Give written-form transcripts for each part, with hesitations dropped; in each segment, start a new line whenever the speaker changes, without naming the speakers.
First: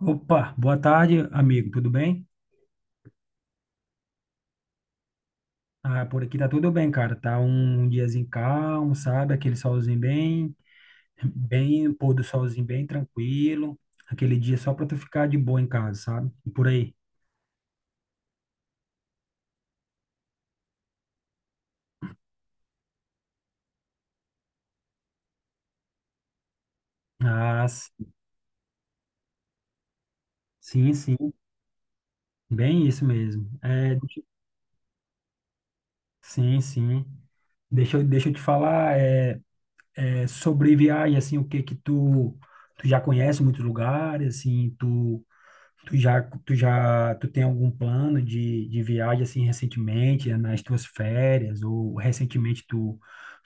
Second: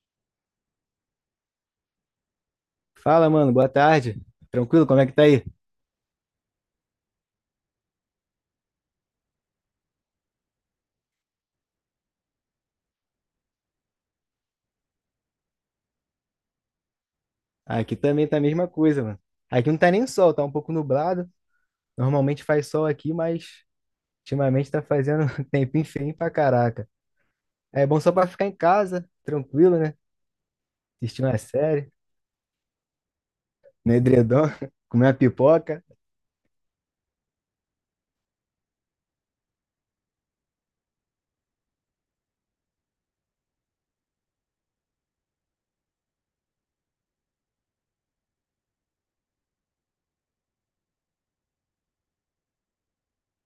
Opa, boa tarde, amigo, tudo bem?
Fala, mano, boa tarde. Tranquilo, como é que tá aí?
Ah, por aqui tá tudo bem, cara. Tá um diazinho calmo, sabe? Aquele solzinho bem, pôr do solzinho bem tranquilo. Aquele dia só pra tu ficar de boa em casa, sabe? E por aí.
Aqui também tá a mesma coisa, mano. Aqui não tá nem sol, tá um pouco nublado. Normalmente faz sol aqui, mas ultimamente tá fazendo tempo tempinho feio pra caraca.
Ah,
É
s-
bom só pra ficar em casa, tranquilo, né?
sim, sim,
Assistir uma série,
bem isso mesmo.
no edredom, comer uma pipoca.
Sim, sim. Deixa eu te falar, sobre viagem, assim, o que que tu já conhece muitos lugares, assim, tu tem algum plano de viagem assim recentemente, nas tuas férias, ou recentemente tu,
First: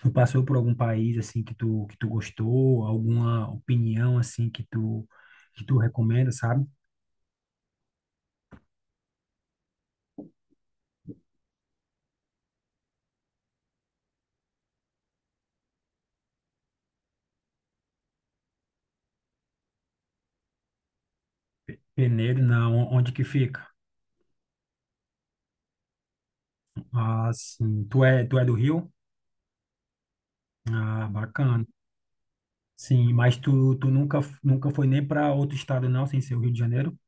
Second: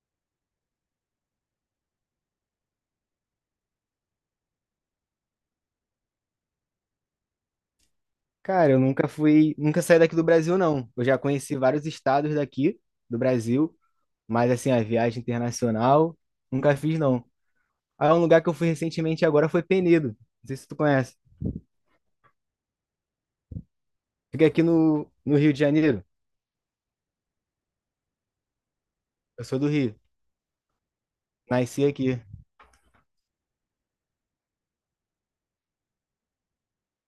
tu passou por algum país assim que tu gostou, alguma opinião assim que tu recomenda, sabe?
Cara, eu nunca fui, nunca saí daqui do Brasil, não. Eu já conheci vários estados daqui do Brasil, mas assim, a viagem internacional, nunca fiz, não. Ah, um lugar que eu fui recentemente agora foi Penedo. Não sei se tu conhece.
Peneiro, não, onde que fica?
Fiquei aqui no Rio de Janeiro.
Ah, sim, tu é do Rio?
Eu sou do Rio.
Ah, bacana.
Nasci aqui.
Sim, mas tu nunca, nunca foi nem para outro estado não, sem ser o Rio de Janeiro?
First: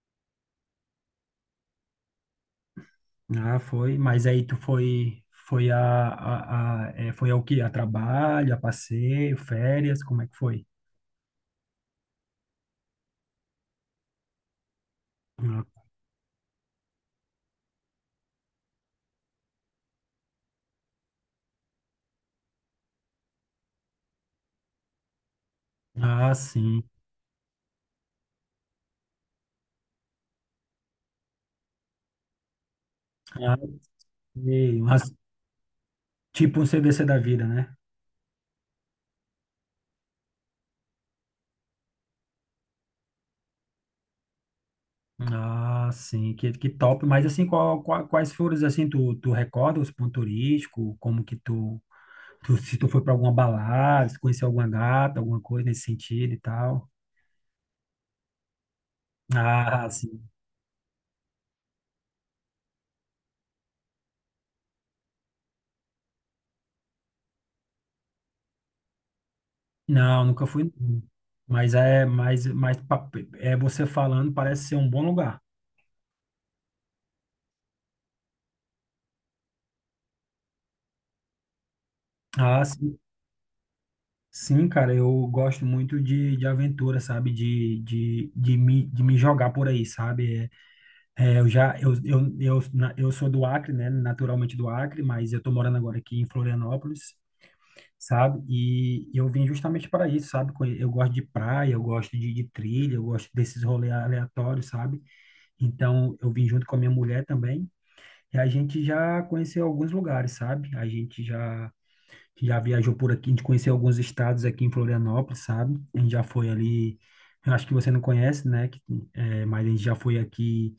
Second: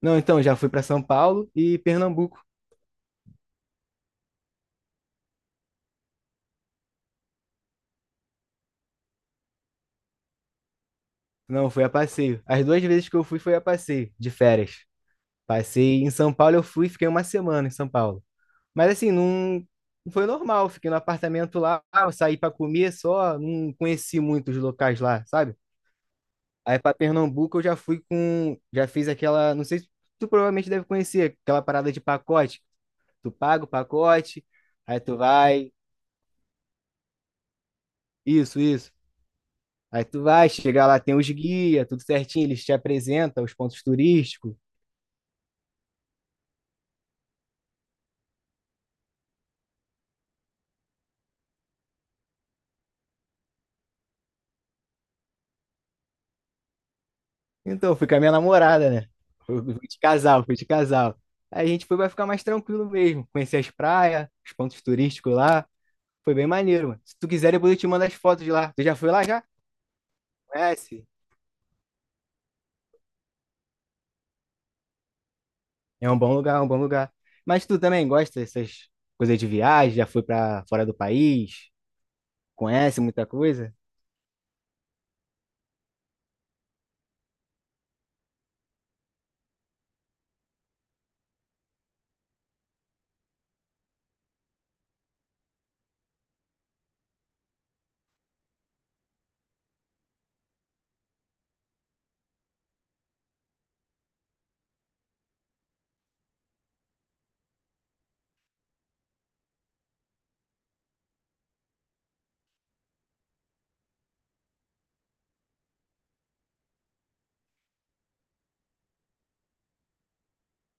Não, então, já fui para São Paulo e Pernambuco.
Ah, foi, mas aí tu foi a, foi ao quê? A trabalho, a passeio, férias, como é que foi?
Não, fui a passeio. As duas vezes que eu fui foi a passeio, de férias.
Ah,
Passei em São Paulo, eu fui, e fiquei uma semana em São Paulo. Mas assim, não, não foi normal. Fiquei no apartamento lá, eu saí para comer só, não conheci muitos locais lá, sabe?
ah,
Aí
sim.
para Pernambuco eu já já fiz aquela, não sei se tu provavelmente deve conhecer, aquela parada de pacote. Tu
Ah,
paga o pacote,
sei,
aí tu vai,
tipo um CDC da vida, né?
isso, isso. Aí tu vai, chegar lá, tem os guias, tudo certinho, eles te apresentam os pontos turísticos.
Ah, sim, que top. Mas assim, quais foram, assim, tu recorda os pontos turísticos? Como que se tu foi para alguma balada, se conheceu alguma gata, alguma coisa nesse sentido e tal?
Então, eu fui com a minha namorada, né? Fui
Ah,
fui de
sim.
casal, fui de casal. Aí a gente foi vai ficar mais tranquilo mesmo, conhecer as praias, os pontos turísticos lá. Foi bem maneiro, mano. Se tu quiser, depois eu te mando as fotos de lá. Tu já foi lá já?
Não, nunca fui. Não.
Conhece?
Mas é, mas, mas pa- É você falando, parece ser um bom lugar.
É um bom lugar, é um bom lugar. Mas tu também gosta dessas coisas de viagem? Já foi pra fora do país?
Ah, sim,
Conhece muita coisa?
sim, cara, eu gosto muito de aventura, sabe? De me jogar por aí, sabe? Eu já, eu, na- eu sou do Acre, né? Naturalmente do Acre, mas eu tô morando agora aqui em Florianópolis, sabe? E eu vim justamente para isso, sabe? Eu gosto de praia, eu gosto de trilha, eu gosto desses rolês aleatórios, sabe? Então, eu vim junto com a minha mulher também. E a gente já conheceu alguns lugares, sabe? A gente já viajou por aqui, a gente conheceu alguns estados aqui em Florianópolis, sabe? A gente já foi ali, eu acho que você não conhece, né? Mas a gente já foi aqui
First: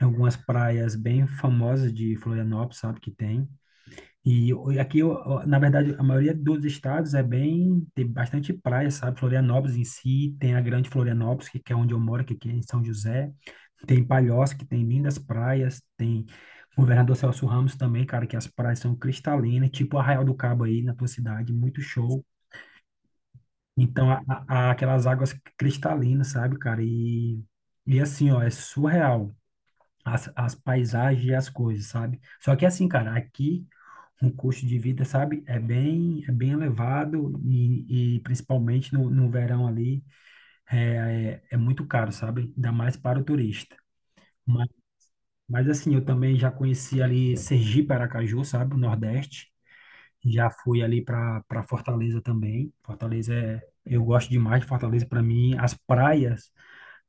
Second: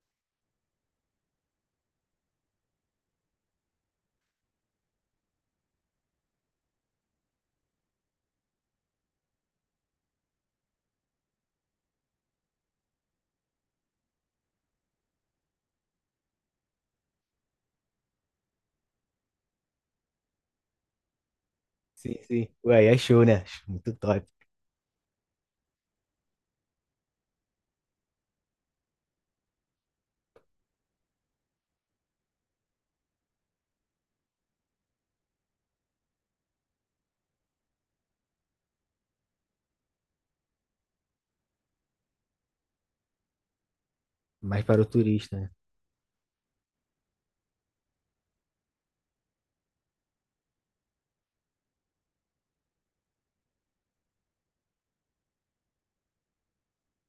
em algumas praias bem famosas de Florianópolis, sabe? Que tem. E aqui, na verdade, a maioria dos estados tem bastante praia, sabe? Florianópolis em si, tem a Grande Florianópolis, que é onde eu moro, que aqui é em São José. Tem Palhoça, que tem lindas praias, tem Governador Celso Ramos também, cara, que as praias são cristalinas, tipo Arraial do Cabo aí na tua cidade, muito
Sim,
show.
sim. Ué, aí é show, né? Muito
Então,
top.
aquelas águas cristalinas, sabe, cara? E assim, ó, é surreal as paisagens e as coisas, sabe? Só que assim, cara, aqui o custo de vida, sabe, é bem elevado e principalmente no verão ali é muito caro, sabe? Ainda mais para o turista.
Mais para o turista, né?
Mas assim, eu também já conheci ali Sergipe, Aracaju, sabe? O Nordeste. Já fui ali para Fortaleza também. Eu gosto demais de Fortaleza. Para mim, as praias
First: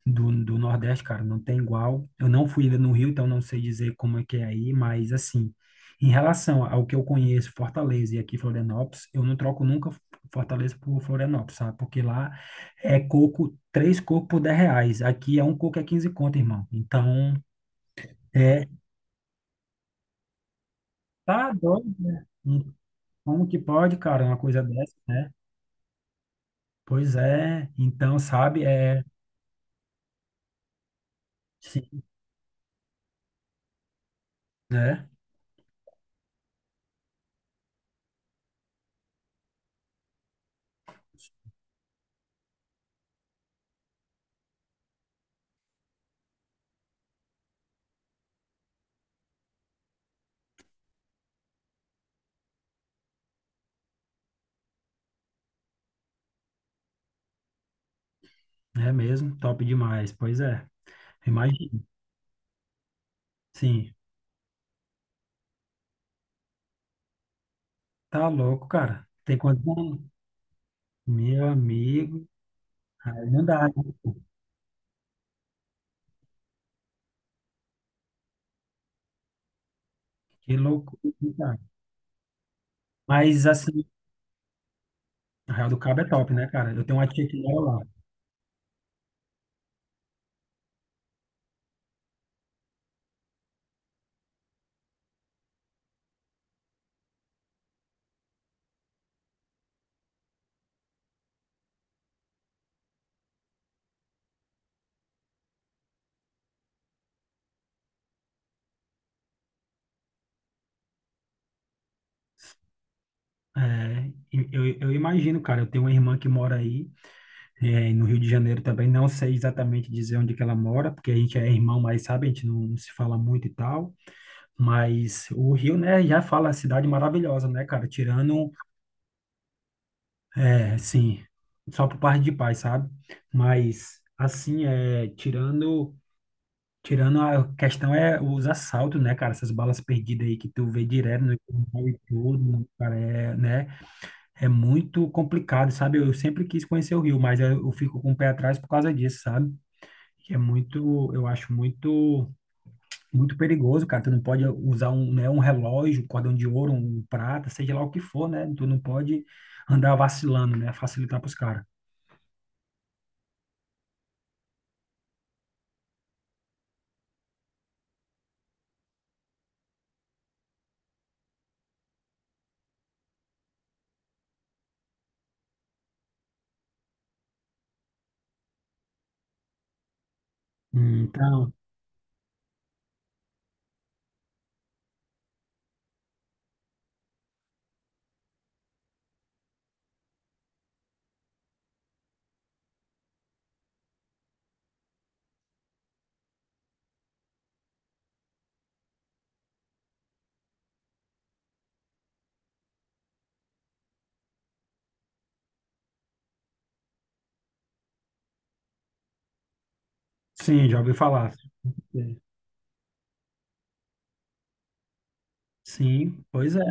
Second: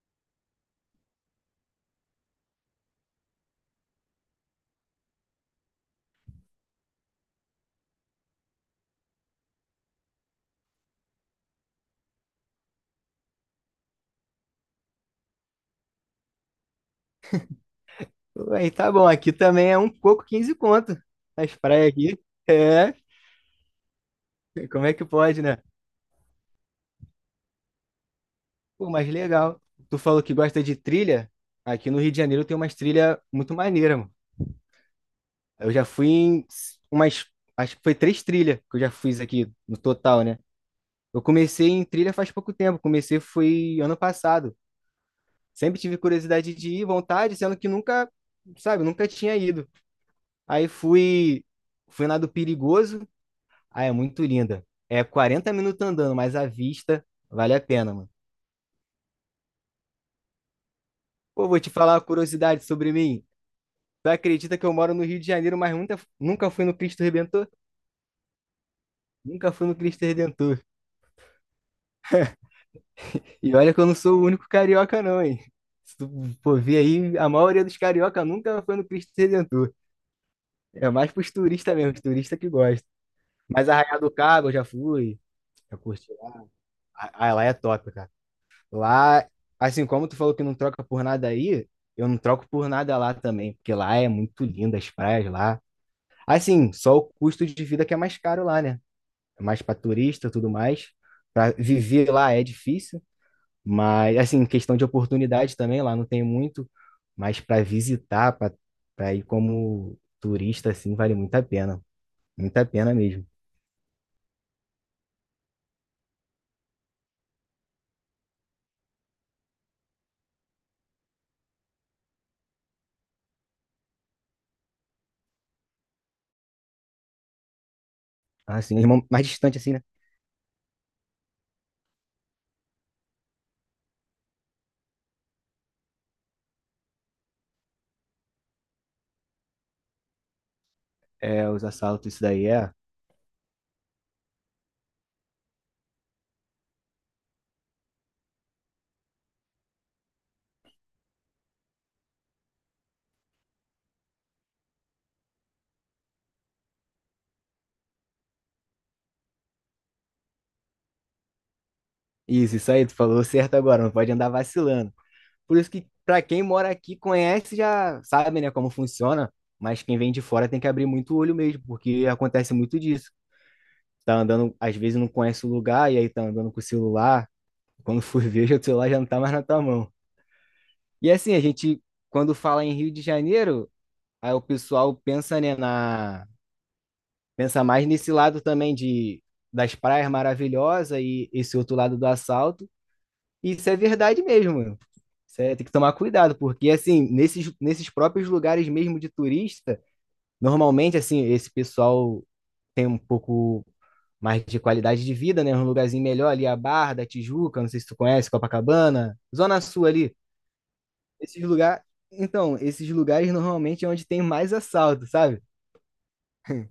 do, do Nordeste, cara, não tem igual. Eu não fui ainda no Rio, então não sei dizer como é que é aí, mas assim, em relação ao que eu conheço, Fortaleza e aqui Florianópolis, eu não troco nunca Fortaleza por Florianópolis, sabe? Porque lá é coco, três cocos por R$ 10. Aqui um coco é 15 conto, irmão. Então, é
Aí tá bom, aqui também é um coco 15 conto.
tá
As praias
doido,
aqui.
né?
É,
Como que pode, cara, uma coisa
como é
dessa,
que
né?
pode, né?
Pois é, então, sabe,
Pô, mas legal. Tu falou que gosta de trilha. Aqui no
sim,
Rio de Janeiro tem umas trilhas muito maneiras, mano.
né?
Eu já fui em umas. Acho que foi três trilhas que eu já fiz aqui no total, né? Eu comecei em trilha faz pouco tempo. Comecei foi ano passado. Sempre tive curiosidade de ir, vontade, sendo que nunca, sabe, nunca tinha ido. Aí fui na do Perigoso. Ah, é muito linda. É 40 minutos andando, mas a vista vale a pena, mano.
É mesmo, top demais, pois é.
Pô, vou te
Imagina,
falar uma curiosidade sobre mim.
sim,
Tu acredita que eu moro no Rio de Janeiro, mas nunca, nunca fui no Cristo Redentor?
tá louco, cara. Tem
Nunca
quantos
fui no
anos?
Cristo Redentor.
Meu amigo, aí não
E
dá, né?
olha que eu não sou o único carioca, não, hein? Se tu for ver aí, a maioria dos carioca nunca foi no Cristo Redentor.
Que
É
loucura,
mais pros
cara.
turistas mesmo, os turistas que gostam.
Mas,
Mas
assim,
Arraial do Cabo eu já fui,
Arraial do
já
Cabo é
curti.
top, né, cara? Eu tenho uma tia
Ah,
que
lá é
mora lá.
top, cara. Lá, assim como tu falou que não troca por nada aí, eu não troco por nada lá também, porque lá é muito lindo as praias lá. Assim, só o custo de vida que é mais caro lá, né? É mais para turista, tudo mais. Para viver lá é difícil, mas assim, questão de oportunidade também lá não tem muito, mas para visitar, para ir como turista assim, vale muito a pena, muita pena mesmo.
É, e eu imagino, cara, eu tenho uma irmã que mora aí. É, e no Rio de Janeiro também, não sei exatamente dizer onde que ela mora, porque a gente é irmão, mas sabe, a gente não se fala muito e tal. Mas o Rio, né, já fala cidade maravilhosa, né, cara? Tirando,
Assim, mais distante assim, né?
assim, só por parte de pai, sabe? Mas, assim, tirando, tirando a questão é os assaltos, né, cara? Essas balas perdidas aí que tu vê direto no
É, os
jornal e
assaltos, isso daí
tudo,
é.
cara, é, né? É muito complicado, sabe? Eu sempre quis conhecer o Rio, mas eu fico com o pé atrás por causa disso, sabe? Que é muito, eu acho muito, muito perigoso, cara. Tu não pode usar um, né, um relógio, um cordão de ouro, um prata, seja lá o que for, né? Tu não pode andar vacilando, né? Facilitar pros caras.
Isso aí, tu falou certo agora, não pode andar vacilando. Por isso que, para quem mora aqui, conhece, já sabe, né, como funciona. Mas quem vem de fora tem que abrir muito o olho mesmo, porque acontece muito disso. Tá andando, às vezes não conhece o lugar, e aí tá andando com o celular. Quando for ver, já o celular já não tá mais na tua mão. E assim, a
Então,
gente, quando fala em Rio de Janeiro, aí o pessoal pensa, né, pensa mais nesse lado também de das praias maravilhosas e esse outro lado do assalto. E isso é verdade mesmo. Cê tem que tomar cuidado, porque assim, nesses próprios lugares mesmo de turista, normalmente assim, esse pessoal tem um pouco mais de qualidade de vida, né? Um lugarzinho melhor ali, a Barra da Tijuca, não sei se tu conhece, Copacabana, Zona Sul ali.
sim, já ouvi falar.
Esses lugares, então, esses lugares normalmente é onde tem mais assalto, sabe?
Sim, pois é.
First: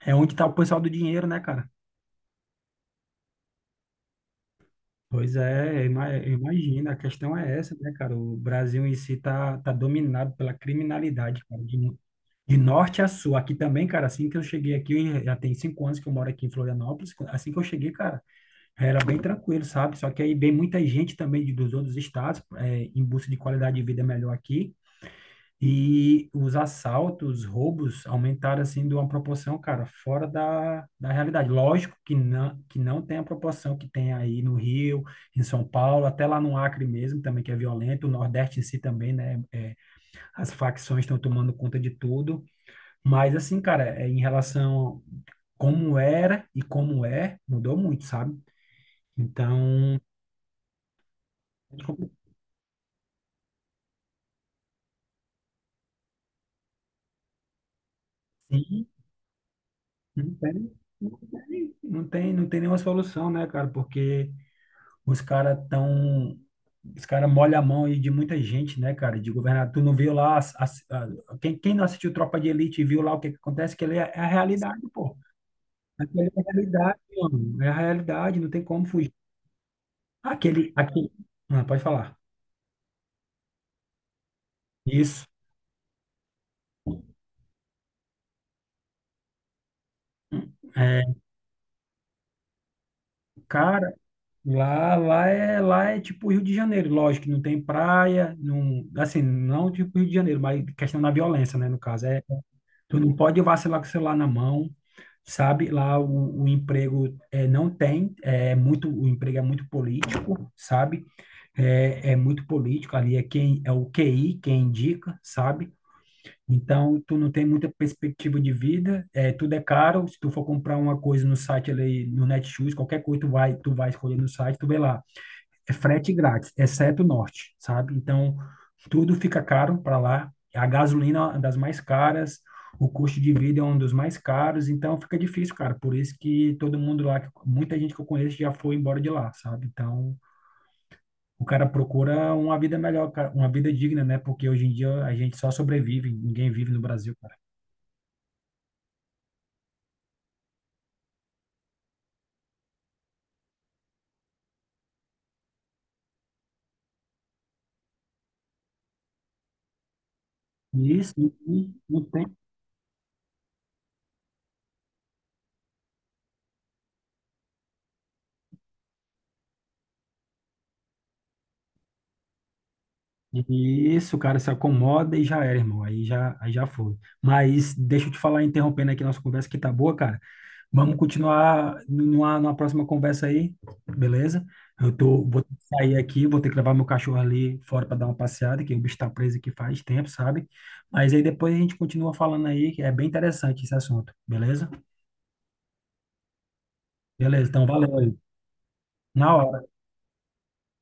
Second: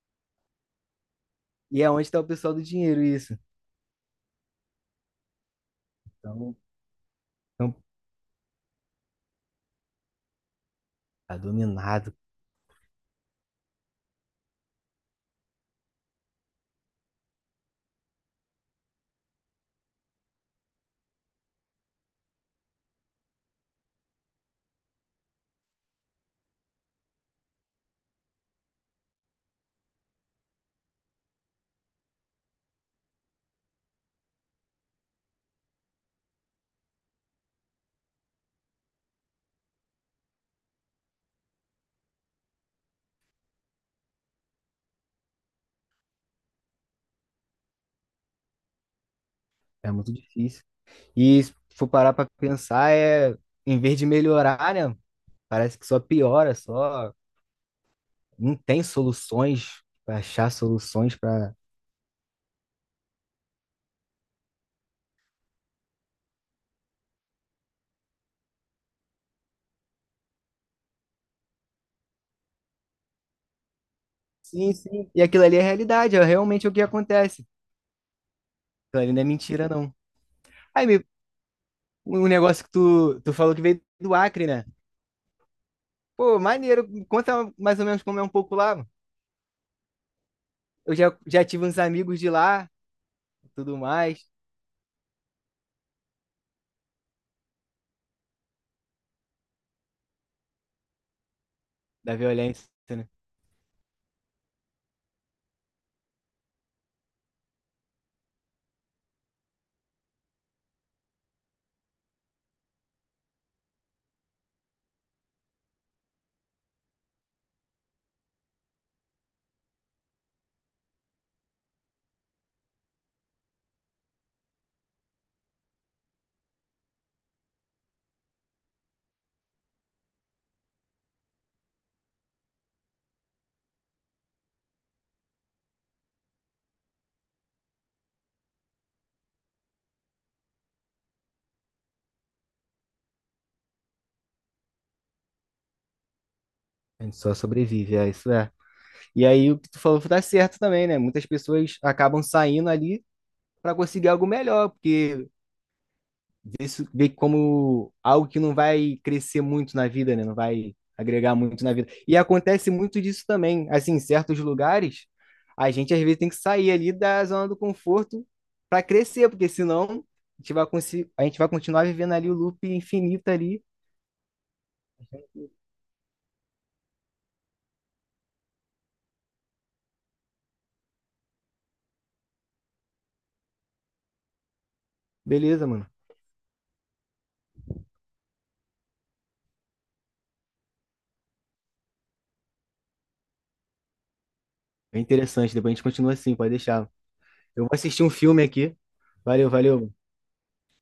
É onde tá o pessoal do dinheiro, né, cara?
E é onde está o pessoal do dinheiro, isso.
Pois é,
Então,
imagina, a questão é essa,
então
né, cara? O Brasil em si tá dominado pela
tá
criminalidade, cara.
dominado,
De norte a sul, aqui também, cara, assim que eu cheguei aqui, eu já tem 5 anos que eu moro aqui em Florianópolis, assim que eu cheguei, cara, era bem tranquilo, sabe? Só que aí vem muita gente também dos outros estados, em busca de qualidade de vida melhor aqui, e os assaltos, os roubos aumentaram, assim, de uma proporção, cara, fora da, da realidade. Lógico que não tem a proporção que tem aí no Rio, em São Paulo, até lá no Acre mesmo, também, que é violento, o Nordeste em si também, né? É, as facções estão tomando conta de tudo, mas assim, cara, é em relação a como era e como é, mudou muito, sabe?
é
Então,
muito difícil. E se for parar para pensar, é, em vez de melhorar, né? Parece que só piora, só não tem
sim,
soluções para
não
achar
tem, não
soluções para.
tem, não tem, não tem nenhuma solução, né, cara? Porque os caras tão, os caras molham a mão aí de muita gente, né, cara? De governador. Tu não viu lá, quem não assistiu Tropa de Elite e viu lá o que que acontece, que ele é a
Sim,
realidade,
sim.
pô.
E aquilo ali é realidade, é
Aquele é a
realmente o que
realidade,
acontece.
mano. É a realidade, não tem como
Aquilo
fugir.
ali não é mentira, não.
Aquele,
Aí, me-
aquele, ah, pode falar.
Um negócio que tu falou que veio do Acre, né?
Isso.
Pô, maneiro, conta mais ou menos como é um pouco lá. Eu
É,
já tive uns amigos de lá, tudo
cara,
mais,
lá é tipo Rio de Janeiro, lógico, que não tem praia, não, assim, não tipo Rio de Janeiro, mas questão da violência, né, no caso,
da violência,
tu
né?
não pode vacilar com o celular na mão, sabe? Lá o emprego é, não tem, é muito, o emprego é muito político, sabe? É muito político, ali é o QI, quem indica, sabe? Então, tu não tem muita perspectiva de vida, tudo é caro, se tu for comprar uma coisa no site ali, no Netshoes, qualquer coisa tu vai escolher no site, tu vê lá, é frete grátis, exceto o norte, sabe? Então, tudo fica caro para lá. A gasolina é uma das mais caras, o custo de vida é um dos mais caros, então fica difícil, cara. Por isso que todo mundo lá, muita gente que eu conheço já foi embora de lá, sabe? Então, o cara procura uma vida melhor, cara, uma vida digna, né? Porque hoje em dia a gente só sobrevive, ninguém vive no
A
Brasil,
gente
cara.
só sobrevive, é isso é. E aí o que tu falou tá certo também, né? Muitas pessoas acabam saindo ali para conseguir algo melhor, porque vê como algo que não vai crescer muito na vida, né? Não vai
Isso,
agregar muito
e
na vida.
não
E
tem.
acontece muito disso também. Assim, em certos lugares, a gente às vezes tem que sair ali da zona do conforto para crescer, porque senão a gente vai continuar vivendo ali o loop infinito ali.
Isso, o cara se acomoda e já era, irmão. Aí já foi. Mas deixa eu te falar, interrompendo aqui nossa conversa, que tá boa, cara. Vamos continuar numa, numa próxima conversa aí, beleza? Vou ter que
Beleza, mano.
sair aqui, vou ter que levar meu cachorro ali fora para dar uma passeada, que o bicho tá preso aqui faz tempo, sabe? Mas aí depois a gente continua falando aí, que é bem interessante esse assunto, beleza?
É interessante. Depois a gente continua assim, pode deixar.
Beleza,
Eu
então
vou
valeu
assistir um
aí.
filme aqui.
Na
Valeu,
hora.
valeu.